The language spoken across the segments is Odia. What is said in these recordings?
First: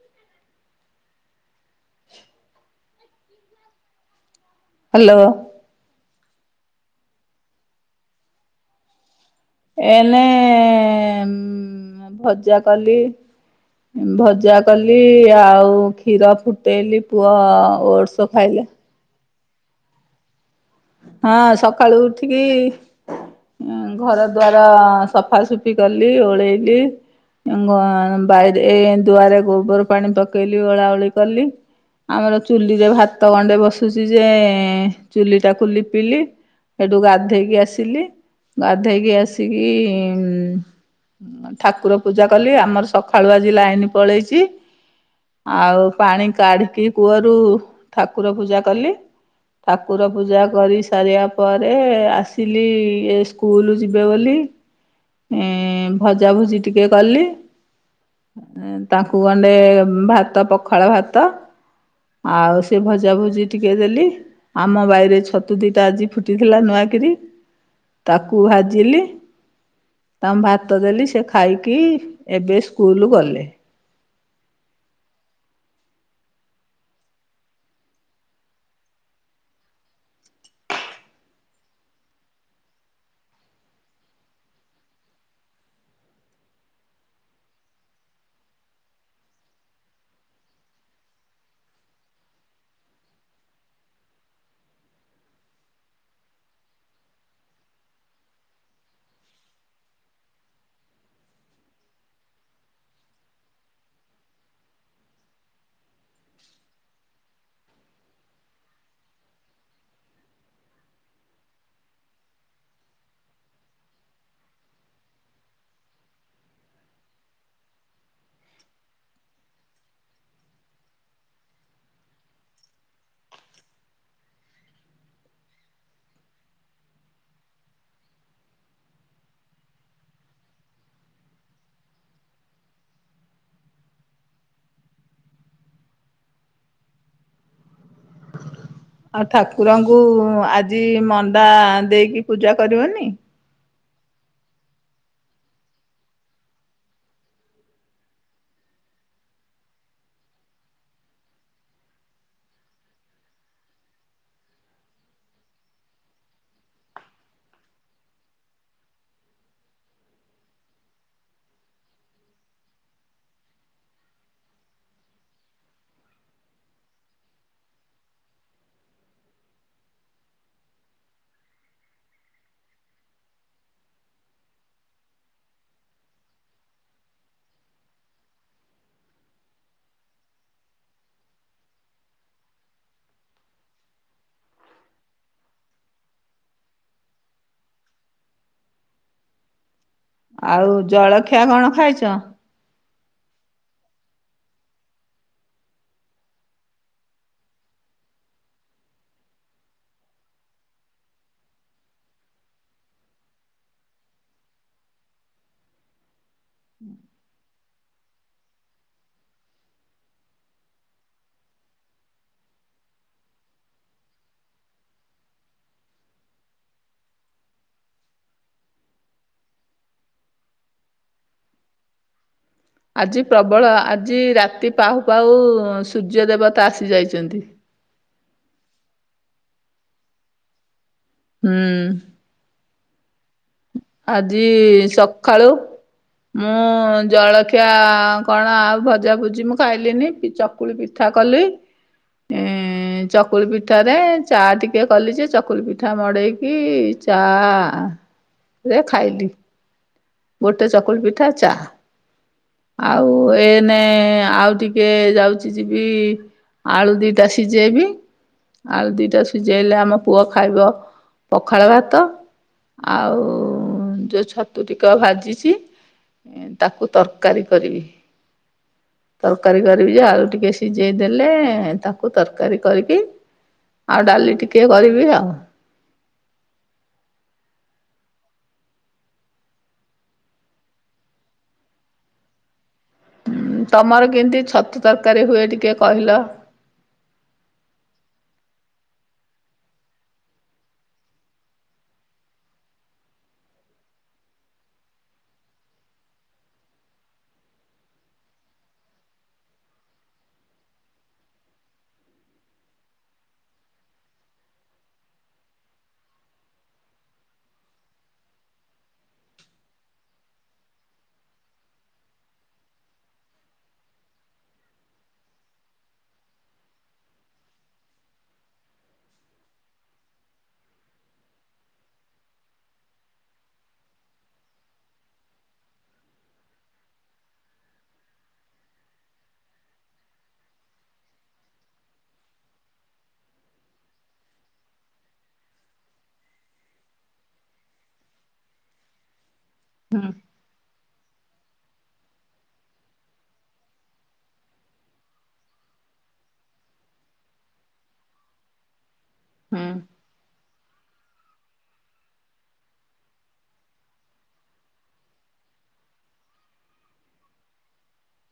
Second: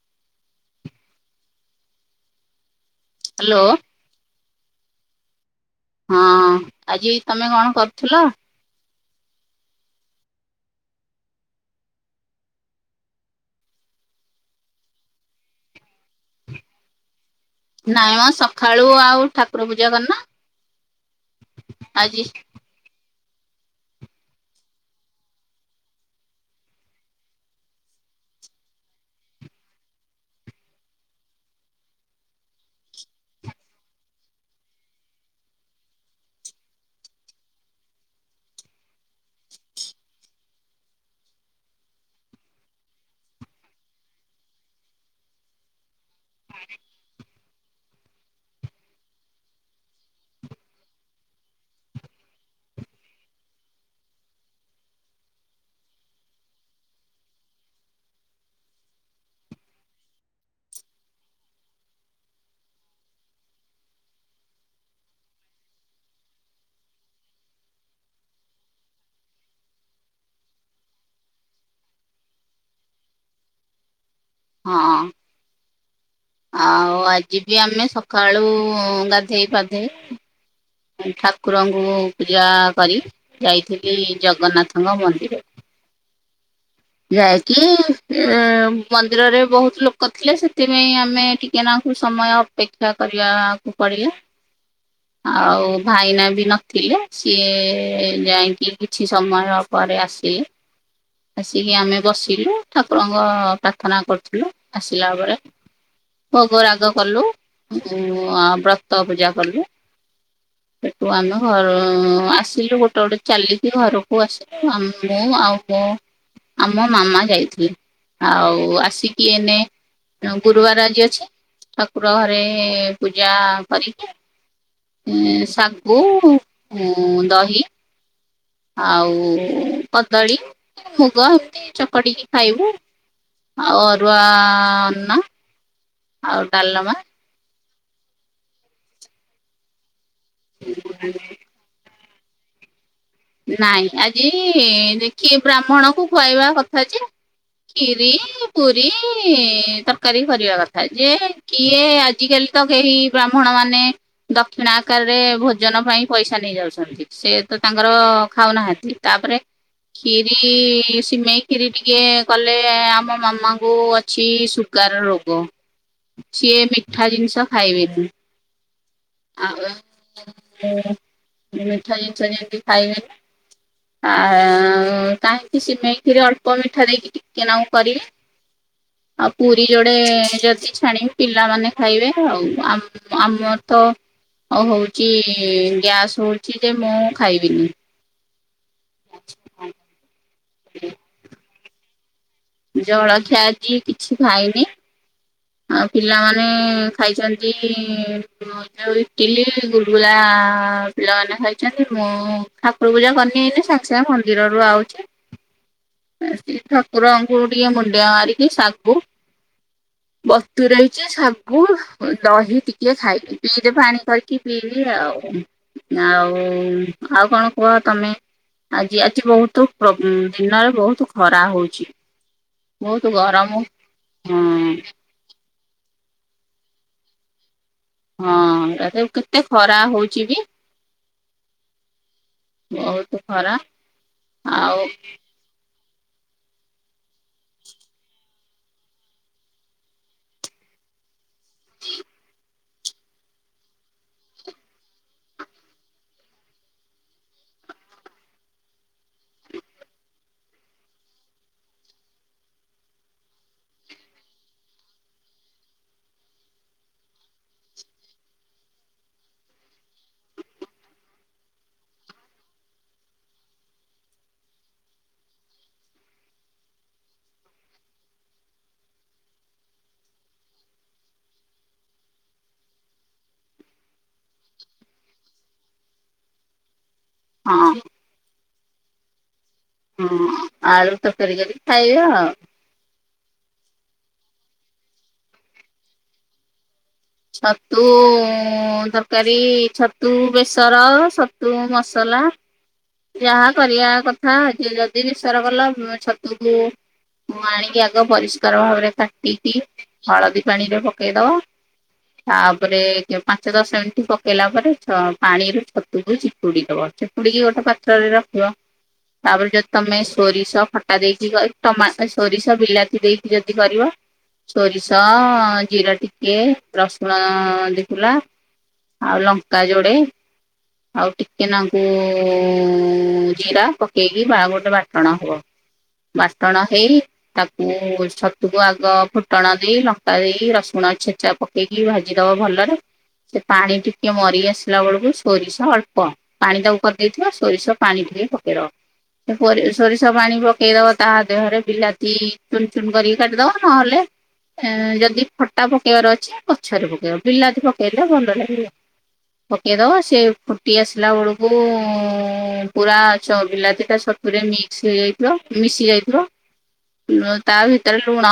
[inaudible] ହାଲୋ। ହାଲୋ। ହଁ ଆଜି ତମେ କଣ କରୁଥିଲ? ଏଇନେ ଉଁ ଭଜାକଲି। ଭଜାକଲି ଆଉ କ୍ଷୀର ଫୁଟେଇଲି ପୁଅ ନାଇଁମ ଓଟସ ଖାଇଲା ସକାଳୁ ଆଉ ଠାକୁର ପୂଜା କରୁନ? ହଁ ସକାଳୁ ଉଠିକି ଘର ଦ୍ୱାର ସଫାସୁଫି କଲି ଓଳେଇଲି। ଆଙ୍ଗ ବାଇରେ ଦୁଆରେ ଗୋବର ପାଣି ପକେଇଲି ଓଳା ଓଳି କଲି। ଆମର ଚୁଲିରେ ଭାତ ଗଣ୍ଡେ ବସୁଛି ଯେ ଚୁଲି ଟାକୁ ଲିପିଲି। ସେଠୁ ଗାଧୋଇକି ଆସିଲି ଗାଧୋଇକି ଆସିକି ଉଁ ଠାକୁର ପୂଜା କଲି ଆମର ସକାଳୁ ଆଜି ଲାଇନ୍ ପଳେଇଛି। ଆଉ ପାଣି କାଢିକି କୂଅରୁ ଠାକୁର ପୂଜା କଲି ଠାକୁର ପୂଜା କରି ସାରିବା ପରେ ଆସିଲି ଏ ସ୍କୁଲ ଯିବେ ବୋଲି ଏ ଭଜା ଭୁଜି ଟିକେ କଲି। ତାଙ୍କୁ ଗଣ୍ଡେ ଭାତ ପଖାଳ ଭାତ ଆଉ ସେ ଭଜା ଭୁଜି ଟିକେ ଦେଲି ଆମ ବାଇ ଛତୁ ଦିଟା ଆଜି ଫୁଟିଥିଲା ନୂଆକିରି ତାକୁ ଭାଜିଲି। ତାଙ୍କୁ ଭାତ ଦେଲି ସେ ଖାଇକି ଏବେ ସ୍କୁଲ୍ ଗଲେ। ହଁ। ଆଉ ଆଜି ବି ଆମେ ସକାଳୁ ଗାଧେଇ ପାଧେଇ ଠାକୁରଙ୍କୁ ପୂଜା କରି ଯାଇଥିଲି ଜଗନ୍ନାଥଙ୍କ ମନ୍ଦିର। ଯାଇକି ଏ ମନ୍ଦିରରେ ବହୁତ ଲୋକ ଥିଲେ ସେଥିପାଇଁ ଆମେ ଟିକେନାକୁ ସମୟ ଅପେକ୍ଷା କରିବାକୁ ପଡ଼ିଲା। ଆଉ ଭାଇନା ବି ନଥିଲେ ସିଏ ଯାଇକି କିଛି ସମୟ ପରେ ଆସିଲେ। ଆସିକି ଆମେ ବସିଲୁ ଠାକୁରଙ୍କ ପ୍ରାର୍ଥନା କରୁଥିଲୁ ଆସିଲା ବେଳେ। ଭୋଗ ରାଗ କଲୁ ମୁଁ ଆ ବ୍ରତ ପୂଜା କଲୁ। ସେଠୁ ଆମେ ଘର ଆସିଲୁଗୋଟେ ଗୋଟେ ଚାଲିକି ଘରକୁ ଆସିଲୁ। ମୁଁ ଆମ୍ ମୁଁ ଆଉ ବୋଉ ଆମ ମାମା ଯାଇଥିଲେ ଆଉ ଆସିକି ଏନେ ଆଉ ଗୁରୁବାର ଆଜି ଅଛି ଠାକୁର ଘରେ ପୂଜା କରିକି ଶାଗୁ, ଦହି ଆଉ କଦଳୀ। ତ ଏମତି ଚକଟିକି ଖାଇବୁ ଆଉ ଅରୁଆ ଅନ୍ନ ଆଉ ଡାଲମା। ଆଉ ଠାକୁରଙ୍କୁ ଆଜି ମଣ୍ଡା ଦେଇକି ପୂଜା କରିବନି? ନାଇଁ ଆଜି ଦେଖି ବ୍ରାହ୍ମଣକୁ ଖୁଆଇବା କଥା ଯେ ଖିରି, ପୁରୀ, ତରକାରୀ କରିବା କଥା ଯେ କିଏ ଆଜିକାଲି ତ କେହି ବ୍ରାହ୍ମଣ ମାନେ ଦକ୍ଷିଣା ଆକାରରେ ଭୋଜନ ପାଇଁ ପଇସା ନେଇଯାଉଛନ୍ତି ସେ ତ ତାଙ୍କ ତାଙ୍କର ଖାଉ ନାହାନ୍ତି ତାପରେ ଖିରି, ସିମେଇ ଖିରି ଟିକେ କଲେ ଆମ ମାମାଙ୍କୁ ଅଛି ସୁ ସୁଗାର ରୋଗ ସିଏ ମିଠା ଜିନିଷ ଖାଇବେନି। ଆଉ ମୋର ମିଠା ଜିନଷ ଯେମିତି ଖାଇବେନି? ଆ କାହିଁକି ସିମେଇ ଖିରି ଅଳ୍ପ ମିଠା ଦେଇକି ଟିକେନାକୁ କରିବି। ଆଉ ପୁରୀ ଯୋଡେ ଯଦି ଛାଣିବି ପିଲାମାନେ ଖାଇବେ। ଆଉ ଆମେ ଆମର ତ ହ ହଉଚି ଗ୍ୟାସ୍ ହଉଚି ଯେ ମୁଁ ଖାଇବିନି। ଆଉ ଜଳଖିଆ କଣ ଖାଇଚ? ଜଳଖିଆ ଆଜି କିଛି ଖାଇନି। ଆଉ ପିଲାମାନେ ଖାଇସାରିକି ଗଜା ଆଉ ଇଟିଲି ଗୁଲଗୁଲା ପିଲାମାନେ ଖାଇଛନ୍ତି। ମୁଁ ଠାକୁର ପୂଜା କରିନି ଏଇନେ ସାଙ୍ଗେ ସାଙ୍ଗେ ମନ୍ଦିରରୁ ଆଉଚି। ଏଠି ଠାକୁର ଠାକୁରଙ୍କୁ ଟିକେ ମୁଣ୍ଡିଆ ମାରିକି ଶାଗୁ ବତୁୁରେଇଚି। ଶାଗୁ ଦହି ଟିକେ ଖାଇକି ପିଇଦେ ପାଣି କରିକି ପିଇବି ଆଉ। ଆଉ ଆଉ କଣ କୁହ ତମେ? ଆଜି ଆଜି ବହୁତୁ ପ୍ରବ ଦିନରେ ବହୁତୁ ଖରା ହଉଚି। ବହୁତ ଆଜି ଗରମ ପ୍ରବଳ ଆଜି ହଁ ରାତି ପାହୁ ପାହୁ ସୂର୍ଯ୍ୟ ଦେବତା ଆସିଯାଇଚନ୍ତି। ହଁ ଏତେ କେତେ ଖରା ହଉଚି ବି। ହୁଁ। ବହୁତୁ ଖରା। ଆଜି ଆଉ ସଖାଳୁ ମୁଁ ଜଳଖିଆ କଣ ଆଉ ଭଜା ଭୁଜି ମୁଁ ଖାଇଲିନି କିଚ ଚକୁଳି ପିଠା କଲି। ଏଁ ଚକୁଳି ପିଠାରେ ଚା ଟିକେ କଲି ଯେ ଚକୁଳି ପିଠା ମଡ଼େଇକି ଚାଆ ରେ ଖାଇଲି। ଗୋଟେ ଚକୁଳି ପିଠା, ଚାଆ। ଆଉ ଏନେ ଆଉ ଟିକେ ଯାଉଛି ଯିବି ଆଳୁ ଦିଟା ସିଝେଇବି। ଆଳୁ ଦିଟା ସିଝେଇଲେ ଆମ ପୁଅ ଖାଇବ ପଖାଳ ଭାତ। ଆଉ ଯୋଉ ଛତୁୁ ଟି ତ ଭାଜିଚି ତାକୁ ତରକାରୀ କରିବି। ତରକାରୀ କରିବି ଯେ ଆଳୁ ଟିକେ ସିଝେଇ ଦେଲେ ତାକୁ ତରକାରୀ କରିକି ଆଉ ଡାଲି ଟିକେ କରିବି ଆଉ। ହଁ। ହୁଁ ଆଳୁ ତରକାରି କରି ଖାଇବ ଆଉ। ହୁଁ ତମର କେମତି ଛତୁ ତରକାରୀ ହୁଏ ଟିକେ କହିଲ? ଛତୁ ତରକାରୀ, ଛତୁ ବେସର, ଛତୁ ମସଲା। ଯାହା କରିବା କଥା ଯେ ଯଦି ବିଶର କଲ ଛତୁକୁ। ଆଣିକି ଆଗ ପରିଷ୍କାର ଭାବରେ କାଟିକି ହଳଦୀ ପାଣିରେ ପକେଇଦବ। ତାପରେ ପାଞ୍ଚ, ଦଶ ମିନିଟ୍ ପକେଇଲା ପରେ ପାଣିରୁ ଛତୁକୁ ଚିପୁଡ଼ି ଦବ। ପଡିକି ଗୋଟେ ପାତ୍ରରେ ରଖିବ। ତାପରେ ଯଦି ତମେ ସୋରିଷ ଖଟା ଦେଇକି ଟମା ସୋରିଷ ବିଲାତି ଦେଇକି ଯଦି କରିବ? ସୋରିଷ, ଜୀରା ଟିିକେ। ରସୁଣ ଦି କୁଲା ଆଉ ଲଙ୍କା ଯୋଡେ। ଆଉ ଟିକେ ନାଙ୍କୁ ଜିରା ପକେଇକି ବା ଗୋଟେ ବାଟଣ ହବ। ବାଟଣ ହେଇ। ତାକୁ ଛତୁକୁ ଆଗ ଫୁଟଣ ଦେଇ ଲଙ୍କା ଦେଇ ରସୁଣ ଛେଚା। ପକେଇକି ଭାଜିଦବ ଭଲରେ। ସେ ପାଣି ଟିକେ ମରି ଆସିଲା ବେଳକୁ ସୋରିଷ ଅଳ୍ପ। ପାଣି ତାକୁ କରିଦେଇଥିବ ସୋରିଷ ପାଣି ଟିକେ ପକେଇଦବ ସୋ ହୁଁ ସୋରିଷ ପାଣି। ପକେଇଦବ ତା ଦେହରେ ବିଲାତି ଚୁନ୍ ଚୁନ୍ କରିକି କାଟିଦବ ନହେଲେ। ଏ ଯଦି ଫଟା ପକେଇବାର ଅଛି। ସେ ପଛରେ ପକେଇବ। ବିଲାତି ପକେଇଲେ ଭଲ ଲାଗିବ। ହୁଁ ପକେଇଦବ ସେ ଫୁଟି ଆସିଲା ବେଳକୁ ପୁରା ଚ ବିଲାତି ଟା ଛତୁରେ ମିକ୍ସ ହେଇଯାଇ ବ ମିଶି ଯାଇଥିବ। ତା ଭିତରେ ଲୁଣ,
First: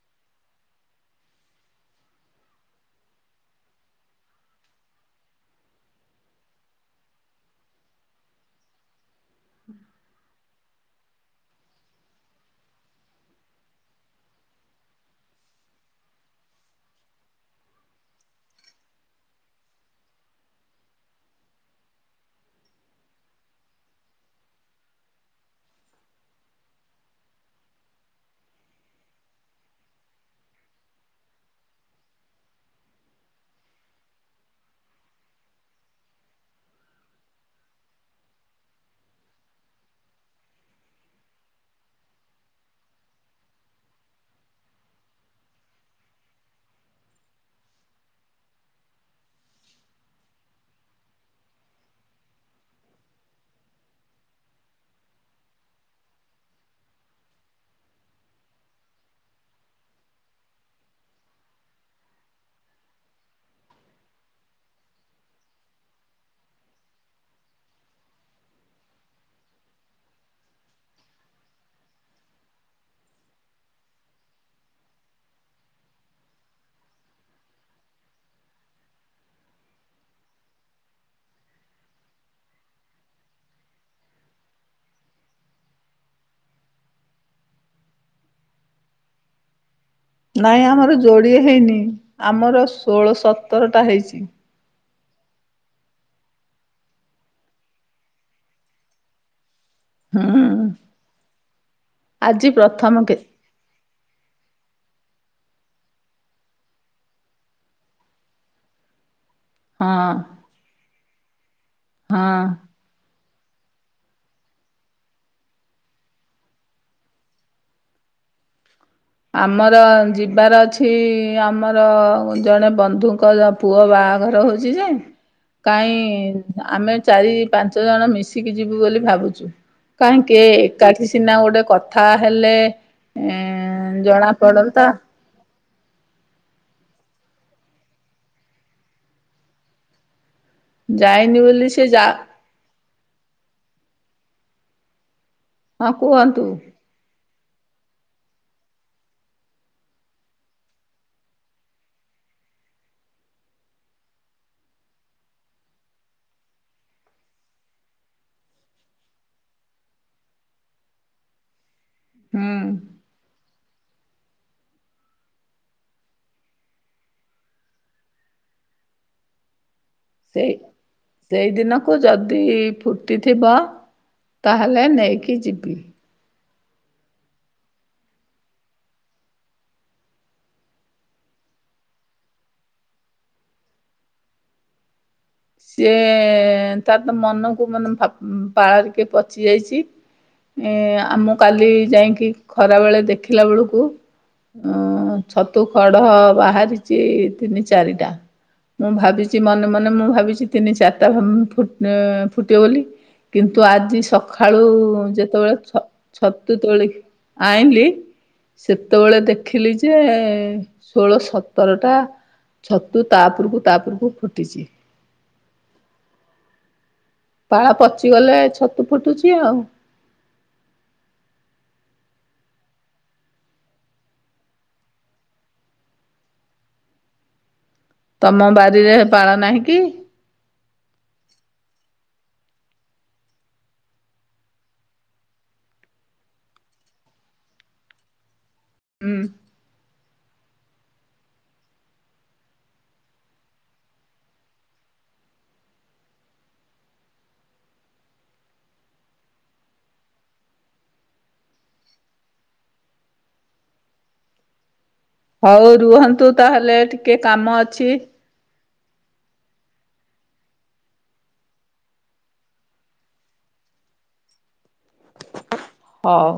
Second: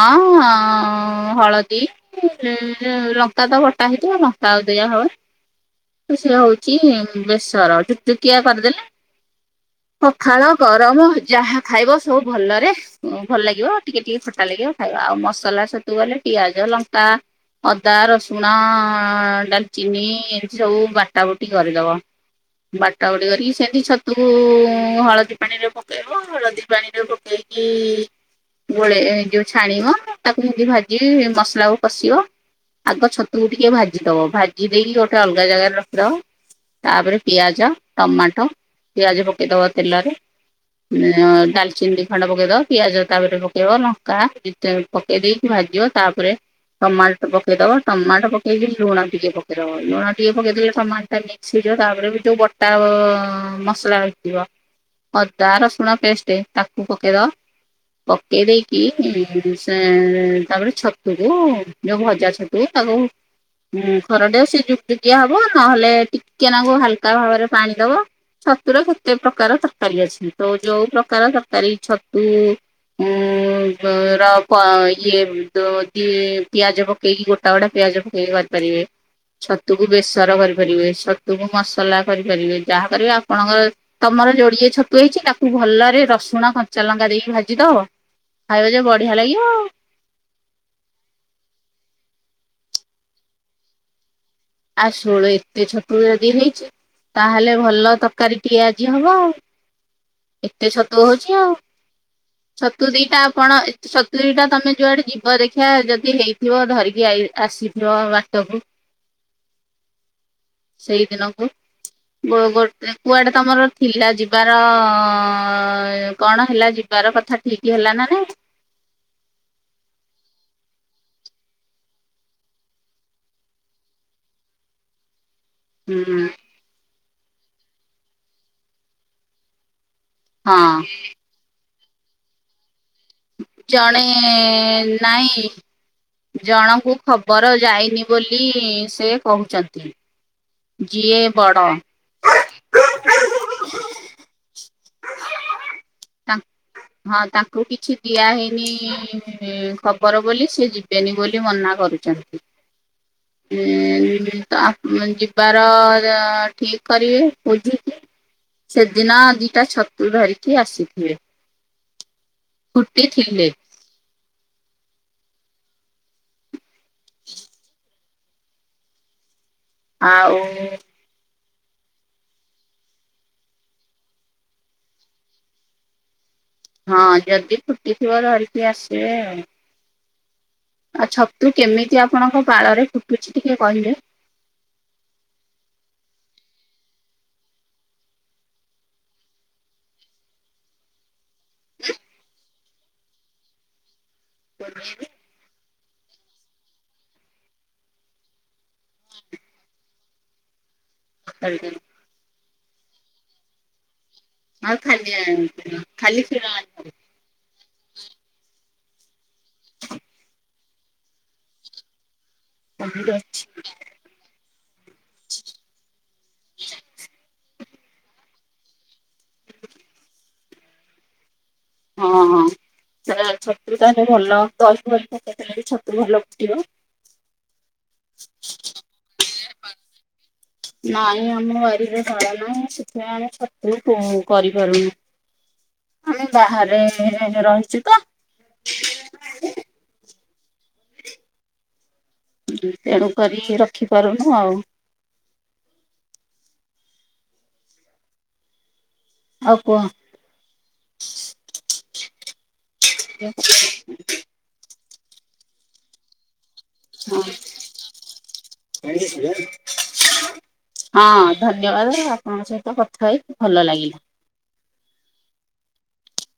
ହଳଦୀ ଉଁ ଲଙ୍କା ତ ବଟା ହେଇଥିବ। ଲଙ୍କା ଆଉ ଦିଆହବନି। ସେ ହଉଛି ବେସର। ଜୁକଜୁକିଆ କରିଦେଲେ [unintelligible] ପଖାଳ। ଗରମ ଯାହା ଖାଇବ ସବୁ ଭଲରେ। ଭଲ ଲାଗିବ। ଟିକେ ଟିକେ ଖଟା ଲାଗିବ ଖାଇବ। ଆଉ ମସଲା ଛତୁ କଲେ ପିଆଜ, ଲଙ୍କା। ଅଦା, ରସୁଣ, ଡାଲଚିନି ଏମିତି ସବୁ ବାଟା ବୁଟି କରିଦବ। ବାଟା ବୁଟି କରିକି ସେମିତି ଛତୁକୁ ହଳଦୀ ପାଣିରେ ପକେଇବ। ହଳଦୀ ପାଣିରେ ପକେଇ କି ଗୋଳେ ଯୋଉ ଛାଣିବ ତାକୁ ସେମତି ଭାଜି ମସଲାକୁ କଷିବ। ଆଗ ଛତୁକୁ ଟିକେ ଭାଜି ଦବ। ଭାଜି ଦେଇକି ଗୋଟେ ଅଲଗା ଜାଗାରେ ରଖିଦବ। ତାପରେ ପିଆଜ, ଟମାଟ। ପିଆଜ ପକେଇଦବ ତେଲରେ। ଅ ଡାଲଚିନି ଦି ଖଣ୍ଡ ପକେଇଦବ। ପିଆଜ ତାପରେ ପକେଇବ। ଲଙ୍କା। ପକେଇ ଦେଇକି ଭାଜିବ। ତାପରେ ଟମା ପକେଇଦବ ଟମାଟ ପକେଇକି ଲୁଣ ଟିକେ ପକେଇଦବ। ଲୁଣ ଟିକେ ପକେଇଦେଲେ ଟମାଟଟା ମି ସିଳ ତାପରେ ବି ଯୋଉ ବଟା ମସଲା ରହିଥିବ। ଅଦା, ରସୁଣ ପେଷ୍ଟ ତାକୁ ପକେଇଦବ। ପକେଇ ଦେଇକି ସେ ତାପରେ ଛତୁକୁ ଯୋଉ ଭଜାଛତୁ ତାକୁ ହୁଁ ଖରଡିବ ସେ ଯୁକୁ ଜୁକିଆ ହବ ନହେଲେ ଟିକେନାକୁ ହାଲକା ଭାବରେ ପାଣି ଦବ। ଛତୁୁର କେତେ ପ୍ରକାର ତରକାରୀ ଅଛି ତ ଯୋଉ ପ୍ରକାର ତରକାରୀ ଛତୁ ଉ ର ପ ଇଏ ଦୋ ଦିଏ ପିଆଜ ପକେଇ କି ଗୋଟା ଗୋଟା ପିଆଜ ପକେଇକି କରି ପାରିବେ। ଛତୁକୁ ବେସର କରିପାରିବେ। ଛତୁକୁ ମସଲା କରିପାରିବେ। ଯାହା କରିବେ ଆପଣଙ୍କର ତମର ଯୋଡିଏ ଛତୁ ହେଇଛି ତାକୁ ଭଲରେ ରସୁଣ, କଞ୍ଚା ଲଙ୍କା ଦେଇକି ଭାଜିଦବ। ଖାଇବ ଯେ ବଢିଆ ଲାଗିବ ଆଉ। ନାଇଁ ଆମର ଯୋଡ଼ିଏ ହେଇନି ଆମର ଷୋଳ ସତରଟା ହେଇଛି। ଆ ଷୋହଳ ଏତେ ଛୋତରୁ ଯଦି ହେଇଛି। ତାହେଲେ ଭଲ ତରକାରୀ ଟିଏ ଆଜି ହବ ଆଉ। ହୁଁ ଏତେ ଛତୁ ହଉଛି ଆଉ ଆଜି ଛତୁ ପ୍ରଥମ କେ ଦିଟା କଣ ଏତେ ସତୁରି ଟା ତମେ ଯୁଆଡେ ଯିବ ଦେଖିଆ ଯଦି ହେଇଥିବ ଧରିକି ଆଇ ଆସିଥିବ ବାଟକୁ। ହଁ। ସେଇଦିନକୁ ଗୋ ହଁ। ଗୋଡ଼ କୁଆଡେ ତମର ଥିଲା ଯିବାର ଅ କଣ ହେଲା ଜି ବାର କଥା ଠିକ ହେଲା ନା ନାହିଁ? ଆମର ଯିବାର ଅଛି ଆମର ଜଣେ ବନ୍ଧୁଙ୍କର ପୁଅ ବାହାଘର ହଉଛି ଯେ [unintelligible] କାହିଁ ଆମେ ଚାରି, ପାଞ୍ଚ ଜଣ ମିଶିକି ଯିବୁ ବୋଲି ଭାବୁଛୁ। କାହିଁକେ ହଁ ଏକାଠି ସିନା ଗୋଟେ କଥା ହେଲେ ଏନ୍ ଜଣେ ନାଇଁ ଜଣଙ୍କୁ ଖବର ଯାଇନି ବୋଲି ସେ କହୁଛନ୍ତି। ଯିଏ ଯାଇନି ବଡ ବୋଲି ସେ ଯା ହଁ ତା କୁହନ୍ତୁ? ହଁ ତାଙ୍କୁ କିଛି ଦିଆ ହେଇନି ଉମ ଖବର ବୋଲି ସିଏ ଯିବେନି ବୋଲି ମନା କରୁଛନ୍ତି ଉମ ତ ଯିବାର ଠିକ କରିବେ ବୁଝିକି। ସେଦିନ ଦିଟା ଛତୁ ଧରିକି ଆସିଥିବେ ହୁଁ ଫୁଟିଥିଲେ। ଆଉ ସେଇ ସେଇଦିନକୁ ଯଦି ଫୁଟିଥିବ ତାହେଲେ ନେଇକି ଯିବି। ହଁ ଯଦି ଫୁଟିଥିବ ଧରିକି ଆସିବେ ଆଉ। ଆଉ ଛତୁ କେମିତି ଆପଣଙ୍କ ପାଳରେ ଫୁଟୁଛି ଟିକେ କହିବେ? ସିଏ ତାର ତ ମନକୁ ମନ ଭା ବାହାରିକି ପଚି ଯାଇଛି। ଏ ଆମ କାଲି ଯାଇକି ଖରା ବେଳେ ଦେଖିଲା ବେଳକୁ ଅ ଘରକୁଯିବେ। ଛତୁ କଢ ବାହାରିଛି ତିନି, ଚାରିଟା। ମୁଁ ଭାବିଛି ମନେ ମନେ ମୁଁ ଭାବିଛି ତିନି, ଚାରିଟା ଉମ ଫୁଟ ଫୁଟିବ ବୋଲି କିନ୍ତୁ ଆଜି ସକାଳୁ ଆଉ ଖାଲି ଯେତେବେଳେ ଛ ଖାଲି କ୍ଷୀର ଛତୁ ଆଣିବ। ତୋଳିକି ଆଇଲି ସେତେବେଳେ ଦେଖିଲି ଯେ ଷୋହଳ, ସତର ଟା ଛତୁ ତା ଉପରକୁ ଉପରକୁ ଫୁଟିଛି। ପାଳ ପଚିଗଲେ ଛତୁ ଫୁଟୁଛି ଆଉ। ହଁ ହଁ। ତାହାଲେ ଛତୁ ତାହେଲେ ଭଲ ଦହି ଫହୀ ପକେଇଦେଲେବି ଛତୁ ଭଲ ଫୁଟିବ। [unintelligible] ତମ ବାରିରେ ପାଳ ନାହିଁ କି? ନାଇଁ ଆମ ବାରିରେ ପାଳ ନାହିଁ ସେଥିପାଇଁ ଆମେ ଛତୁ କୁ କରିପାରୁନୁ। ଆମେ ବାହାରେ ରହିଛୁ ତ। ହୁଁ। ତେଣୁ କରି ରଖିପାରୁନୁ ଆଉ। ଆଉ କୁହ? ହଉ ରୁହନ୍ତୁ ତାହେଲେ ଟିକେ କାମ ଅଛି। [inaudible] ହଁ ଧନ୍ୟବାଦ ଆପଣଙ୍କ ସହିତ କଥା ହେଇକି ଭଲ ଲାଗିଲା। ହଉ।